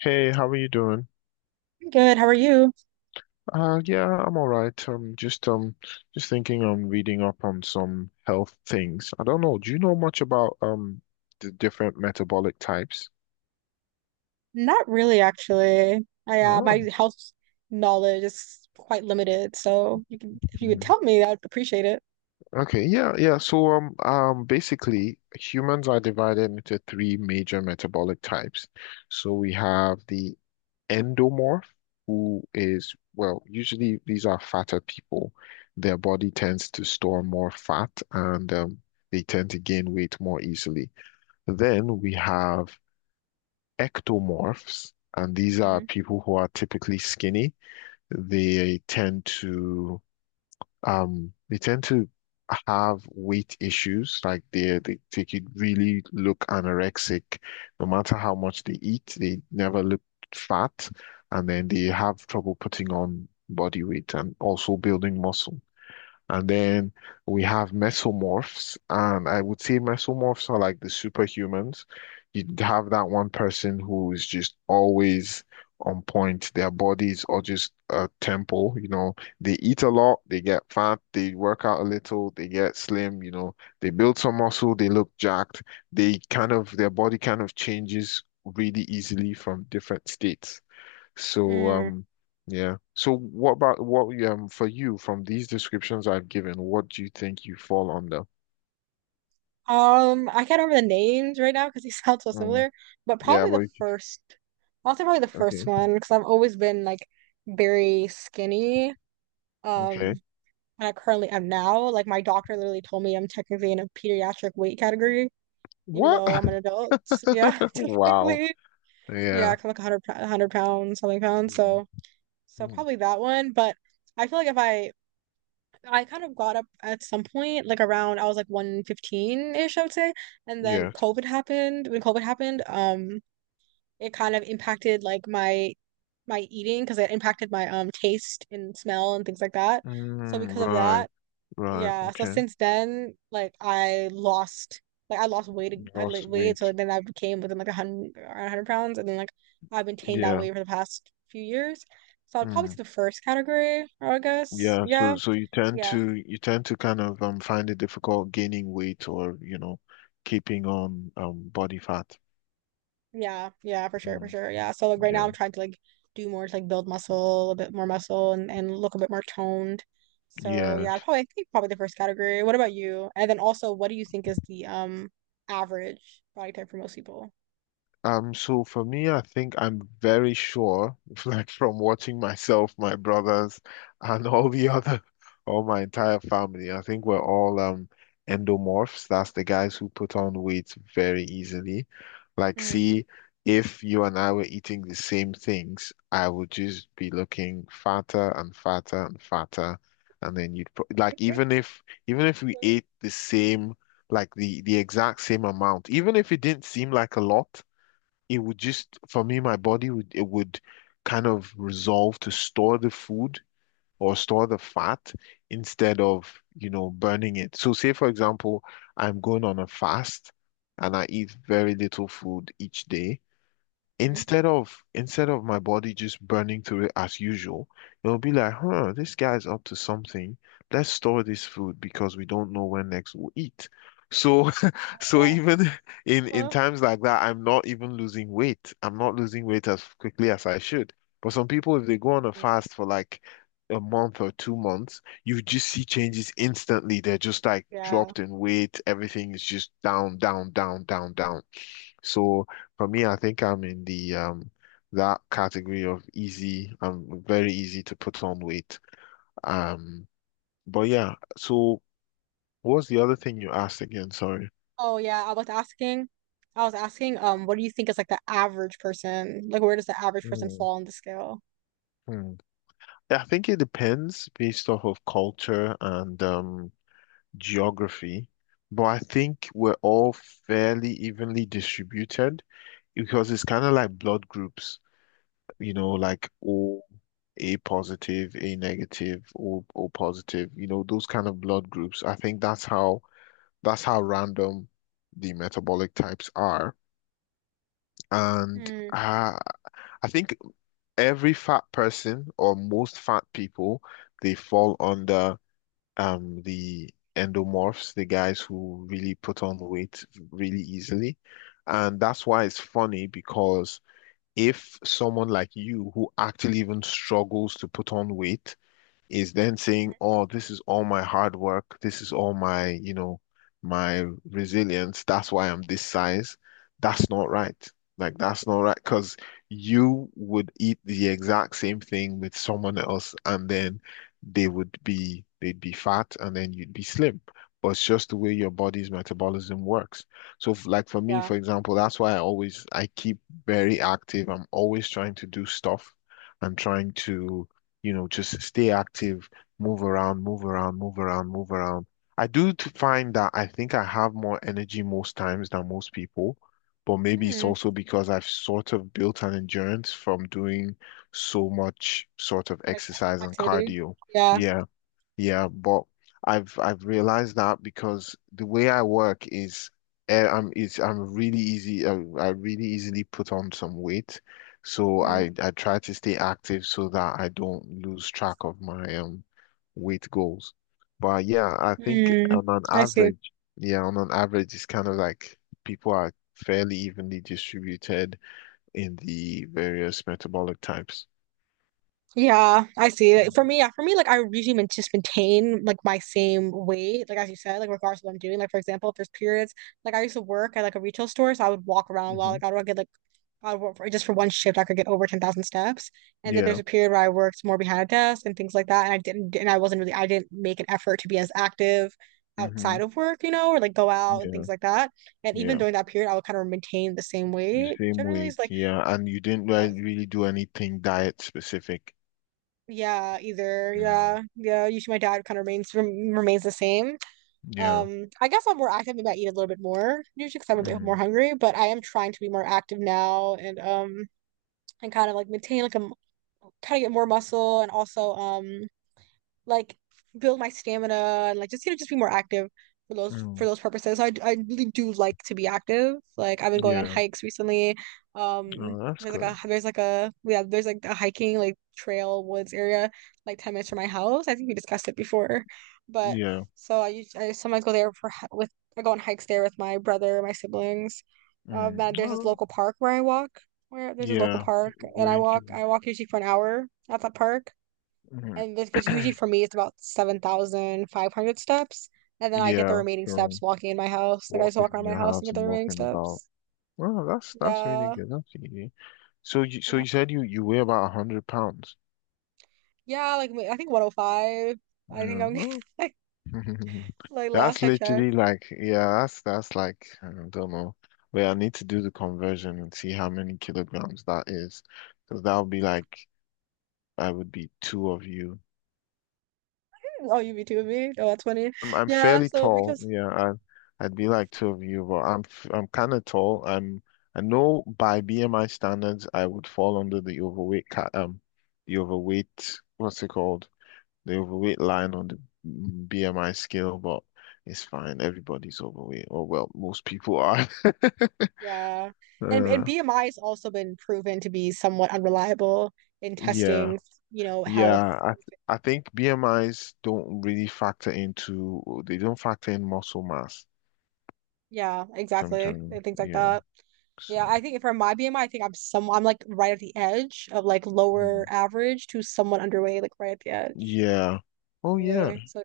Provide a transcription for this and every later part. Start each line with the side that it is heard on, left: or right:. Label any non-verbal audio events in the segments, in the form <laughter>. left: Hey, how are you doing?
right: Good. How are you?
left: Yeah, I'm all right. Just thinking on reading up on some health things. I don't know. Do you know much about the different metabolic types?
right: Not really, actually. I, my
left: Oh,
right: health knowledge is quite limited, so you can if you could
left: mhm.
right: tell me, I'd appreciate it.
left: Okay. Yeah, yeah. Basically, humans are divided into three major metabolic types. So we have the endomorph, who is, well, usually these are fatter people. Their body tends to store more fat and they tend to gain weight more easily. Then we have ectomorphs, and these are
right: Hmm.
left: people who are typically skinny. They tend to um they tend to have weight issues like they could really look anorexic no matter how much they eat. They never look fat, and then they have trouble putting on body weight and also building muscle. And then we have mesomorphs, and I would say mesomorphs are like the superhumans. You'd have that one person who is just always on point. Their bodies are just a temple, you know. They eat a lot, they get fat, they work out a little, they get slim, you know. They build some muscle, they look jacked. Their body kind of changes really easily from different states. So
right: Mm.
left: um yeah. So what about, what for you, from these descriptions I've given, what do you think you fall under?
right: I can't remember the names right now because they <laughs> sound so
left: Mm,
right: similar, but
left: yeah,
right: probably
left: but
right: the first. I'll say probably the first
left: okay,
right: one because I've always been like very skinny.
left: okay.
right: Um, and I currently am now. Like my doctor literally told me I'm technically in a pediatric weight category, even
left: What?
right: though I'm an
left: <laughs>
right: adult. Yeah, <laughs>
left: Wow.
right: technically. Yeah,
left: Yeah.
right: kind of like 100, 100 pounds, something pounds.
left: Mhm.
right: So
left: Mm,
right: probably that one. But I feel like if I, I kind of got up at some point, like around, I was like 115-ish, I would say. And then
left: yes.
right: COVID happened. When COVID happened, it kind of impacted my eating because it impacted my, taste and smell and things like that. So
left: Mm,
right: because of
left: right,
right: that,
left: right.
right: yeah, so
left: Okay.
right: since then, like I lost weight, I like
left: Lost
right: weight, so
left: weight.
right: then I became within like a hundred, around hundred pounds, and then like I've maintained that
left: Yeah.
right: weight for the past few years. So I'd probably
left: Mm,
right: say the first category, I guess.
left: yeah. So
right: Yeah,
left: so you tend
right: yeah,
left: to you tend to kind of find it difficult gaining weight or, you know, keeping on body fat.
right: yeah, for sure, for
left: Mm,
right: sure. Yeah. So like right now, I'm
left: yeah.
right: trying to like do more to like build muscle, a bit more muscle, and look a bit more toned. So yeah, I'd
left: Yes.
right: probably I think probably the first category. What about you? And then also, what do you think is the average body type for most people?
left: So for me, I think I'm very sure, <laughs> like from watching myself, my brothers, and all my entire family, I think we're all endomorphs. That's the guys who put on weight very easily. Like,
right: Mhm.
left: see, if you and I were eating the same things, I would just be looking fatter and fatter and fatter. And then you'd pro- like even if we ate
right: <laughs>
left: the same, like the exact same amount, even if it didn't seem like a lot, it would just, for me, my body would, it would kind of resolve to store the food or store the fat instead of, you know, burning it. So say for example I'm going on a fast and I eat very little food each day,
right: Mhm.
left: instead of my body just burning through it as usual, it'll be like, huh, this guy's up to something. Let's store this food because we don't know when next we'll eat. So <laughs> so
right: Uh,
left: even in
right: huh.
left: times like that, I'm not even losing weight. I'm not losing weight as quickly as I should. But some people, if they go on a
right: Mm.
left: fast for like a month or 2 months, you just see changes instantly. They're just like
right: Yeah.
left: dropped in weight. Everything is just down, down, down, down, down. So for me, I think I'm in the that category of easy. I'm very easy to put on weight. Um, but yeah, so what's the other thing you asked again? Sorry.
right: Oh yeah, I was asking, what do you think is like the average person? Like where does the average person
left: Hmm.
right: fall on the scale?
left: Hmm. I think it depends based off of culture and geography, but I think we're all fairly evenly distributed because it's kind of like blood groups. You know, like O, A positive, A negative, O, O positive, you know, those kind of blood groups. I think that's how, that's how random the metabolic types are. And
right: Hmm.
left: I think every fat person, or most fat people, they fall under the endomorphs, the guys who really put on weight really easily. And that's why it's funny, because if someone like you who actually even struggles to put on weight is then saying, "Oh, this is all my hard work. This is all my, you know, my resilience. That's why I'm this size." That's not right. Like that's not right because you would eat the exact same thing with someone else, and then they'd be fat, and then you'd be slim. But it's just the way your body's metabolism works. So, f- like for me,
right: Yeah.
left: for example, that's why I keep very active. I'm always trying to do stuff. I'm trying to, you know, just stay active, move around, move around, move around, move around. I do t- find that I think I have more energy most times than most people, but maybe it's
right: Hmm.
left: also because I've sort of built an endurance from doing so much sort of
right: Like
left: exercise and
right: activity.
left: cardio.
right: Yeah.
left: Yeah. Yeah, but I've realized that because the way I work is, eh, I'm really easy, I really easily put on some weight. So
right: Hmm.
left: I try to stay active so that I don't lose track of my weight goals. But yeah, I think
right: Hmm.
left: on an
right: I see.
left: average, yeah, on an average it's kind of like people are fairly evenly distributed in the various metabolic types.
right: Yeah, I see. Like, for me, yeah, for me, like I usually just maintain like my same weight, like as you said, like regardless of what I'm doing. Like for example, if there's periods, like I used to work at like a retail store, so I would walk around a lot.
left: Hmm.
right: Like I would get like I work for just for one shift, I could get over 10,000 steps. And then there's
left: Yeah.
right: a period where I worked more behind a desk and things like that. And I didn't, and I wasn't really, I didn't make an effort to be as active
left: Hmm.
right: outside of work, you know, or like go out and
left: Yeah.
right: things like that. And even
left: Yeah.
right: during that period, I would kind of maintain the same
left: The
right: weight
left: same
right: generally.
left: weight, yeah. And you didn't re-
right: Yeah,
left: really do anything diet specific.
right: yeah, either,
left: Mm.
right: yeah, yeah. Usually my diet kind of remains the same.
left: Yeah.
right: I guess I'm more active. Maybe I eat a little bit more usually because I'm a bit more
left: Mm.
right: hungry, but I am trying to be more active now and kind of like maintain like a kind of get more muscle and also like build my stamina and like just you know just be more active for
left: Mm.
right: those purposes. So I really do like to be active. Like I've been going on
left: Yeah.
right: hikes recently.
left: Oh, that's good.
right: There's like a yeah there's like a hiking like trail woods area like 10 minutes from my house. I think we discussed it before, but
left: Yeah.
right: I sometimes go there for hi- with I go on hikes there with my brother, my siblings.
left: Mm.
right: And there's this
left: Well,
right: local park where I walk. Where there's this local
left: yeah.
right: park and I
left: Thank
right: walk
left: you.
right: I walk usually for an hour at that park
left: Mm.
right: and this, which usually
left: <clears throat>
right: for me it's about 7,500 steps. And then I get the
left: Yeah.
right: remaining
left: So
right: steps walking in my house. Like I just
left: walking
right: walk
left: in
right: around my
left: your
right: house and
left: house
right: get
left: and
right: the remaining
left: walking about.
right: steps.
left: Well, that's really
right: Yeah.
left: good. That's easy. So you so
right: Yeah.
left: you said you you weigh about 100 pounds.
right: Yeah. Like I think 105. I think
left: Yeah.
right: I'm
left: Oh,
right: <laughs> like,
left: <laughs>
right: like
left: that's
right: last I checked.
left: literally like, yeah, that's like, I don't know. Wait, I need to do the conversion and see how many kilograms that is, because that would be like, I would be two of you.
right: Oh, you be two of me? Oh, that's funny.
left: I'm
right: Yeah.
left: fairly
right: So
left: tall,
right: because,
left: yeah. I, I'd be like two of you, but I'm f- I'm kind of tall. I'm, I know by BMI standards, I would fall under the overweight ca the overweight, what's it called, the overweight line on the BMI scale. But it's fine. Everybody's overweight, or well, most people are. <laughs>
right: yeah. And
left: Uh,
right: BMI has also been proven to be somewhat unreliable in
left: yeah,
right: testing, you know, health.
left: yeah. I think BMIs don't really factor into, they don't factor in muscle mass
right: Yeah, exactly.
left: sometimes.
right: And things like
left: Yeah.
right: that. Yeah,
left: So,
right: I think for my BMI, I think I'm like right at the edge of like lower
left: mm,
right: average to somewhat underweight, like right at the edge.
left: yeah. Oh yeah.
right: Probably. So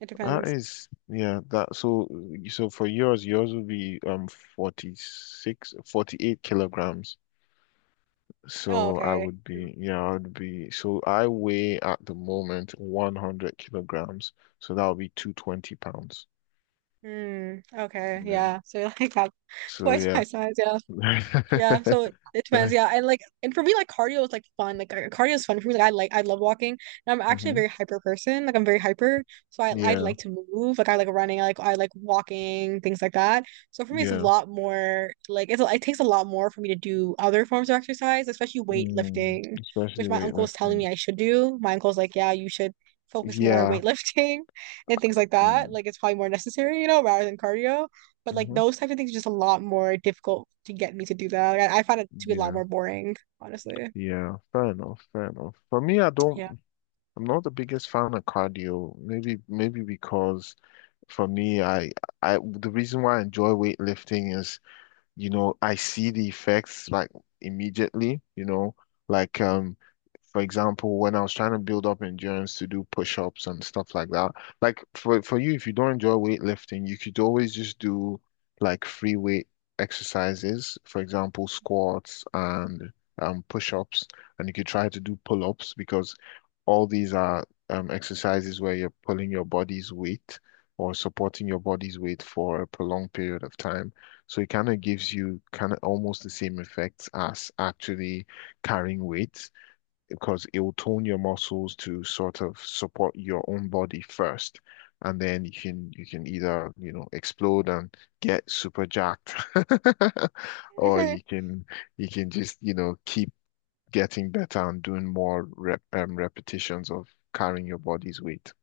right: it
left: That
right: depends.
left: is, yeah. That, so so for yours, yours would be 46, 48 kilograms.
right: Oh,
left: So I
right: okay.
left: would be, yeah, I would be. So I weigh at the moment 100 kilograms. So that would be 220 pounds.
right: Hmm. Okay.
left: Yeah.
right: Yeah. So <laughs> like that
left: So
right: twice
left: yeah.
right: my size. Yeah. Yeah, so it
left: <laughs>
right: it depends. Yeah, and like, and for me, like cardio is like fun. Like cardio is fun for me. Like, I love walking. And I'm actually a
left: Hmm.
right: very hyper person. Like I'm very hyper, so I
left: Yeah.
right: like to move. Like I like running. I like walking, things like that. So for me, it's a
left: Yeah.
right: lot more. Like it's it takes a lot more for me to do other forms of exercise, especially
left: Mm,
right: weightlifting,
left: especially
right: which my uncle was telling
left: weightlifting.
right: me I should do. My uncle's like, yeah, you should focus more on
left: Yeah.
right: weightlifting <laughs> and things like that.
left: Mm,
right: Like it's probably more necessary, you know, rather than cardio. But like
left: hmm.
right: those types of things are just a lot more difficult to get me to do that. I find it to be a lot
left: Yeah.
right: more boring, honestly.
left: Yeah. Fair enough. Fair enough. For me, I don't,
right: Yeah.
left: I'm not the biggest fan of cardio. Maybe, maybe because for me, the reason why I enjoy weightlifting is, you know, I see the effects like immediately, you know, like for example, when I was trying to build up endurance to do push-ups and stuff like that. Like for you, if you don't enjoy weightlifting, you could always just do like free weight exercises, for example, squats and push-ups, and you could try to do pull-ups, because all these are exercises where you're pulling your body's weight or supporting your body's weight for a prolonged period of time. So it kind of gives you kind of almost the same effects as actually carrying weight, because it will tone your muscles to sort of support your own body first. And then you can, you can either, you know, explode and get super jacked <laughs> or you
right: <laughs>
left: can, you can just, you know, keep getting better and doing more rep, repetitions of carrying your body's weight.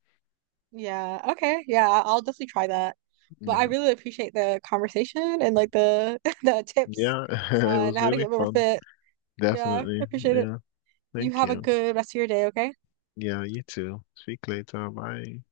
right: Yeah. Okay. Yeah, I'll definitely try that. But I
left: Yeah.
right: really appreciate the conversation and like the <laughs> the tips
left: Yeah, <laughs> it
right: on
left: was
right: how to
left: really
right: get more
left: fun.
right: fit. Yeah, I
left: Definitely.
right: appreciate it.
left: Yeah.
right: You
left: Thank
right: have a
left: you.
right: good rest of your day, okay?
left: Yeah, you too. Speak later. Bye.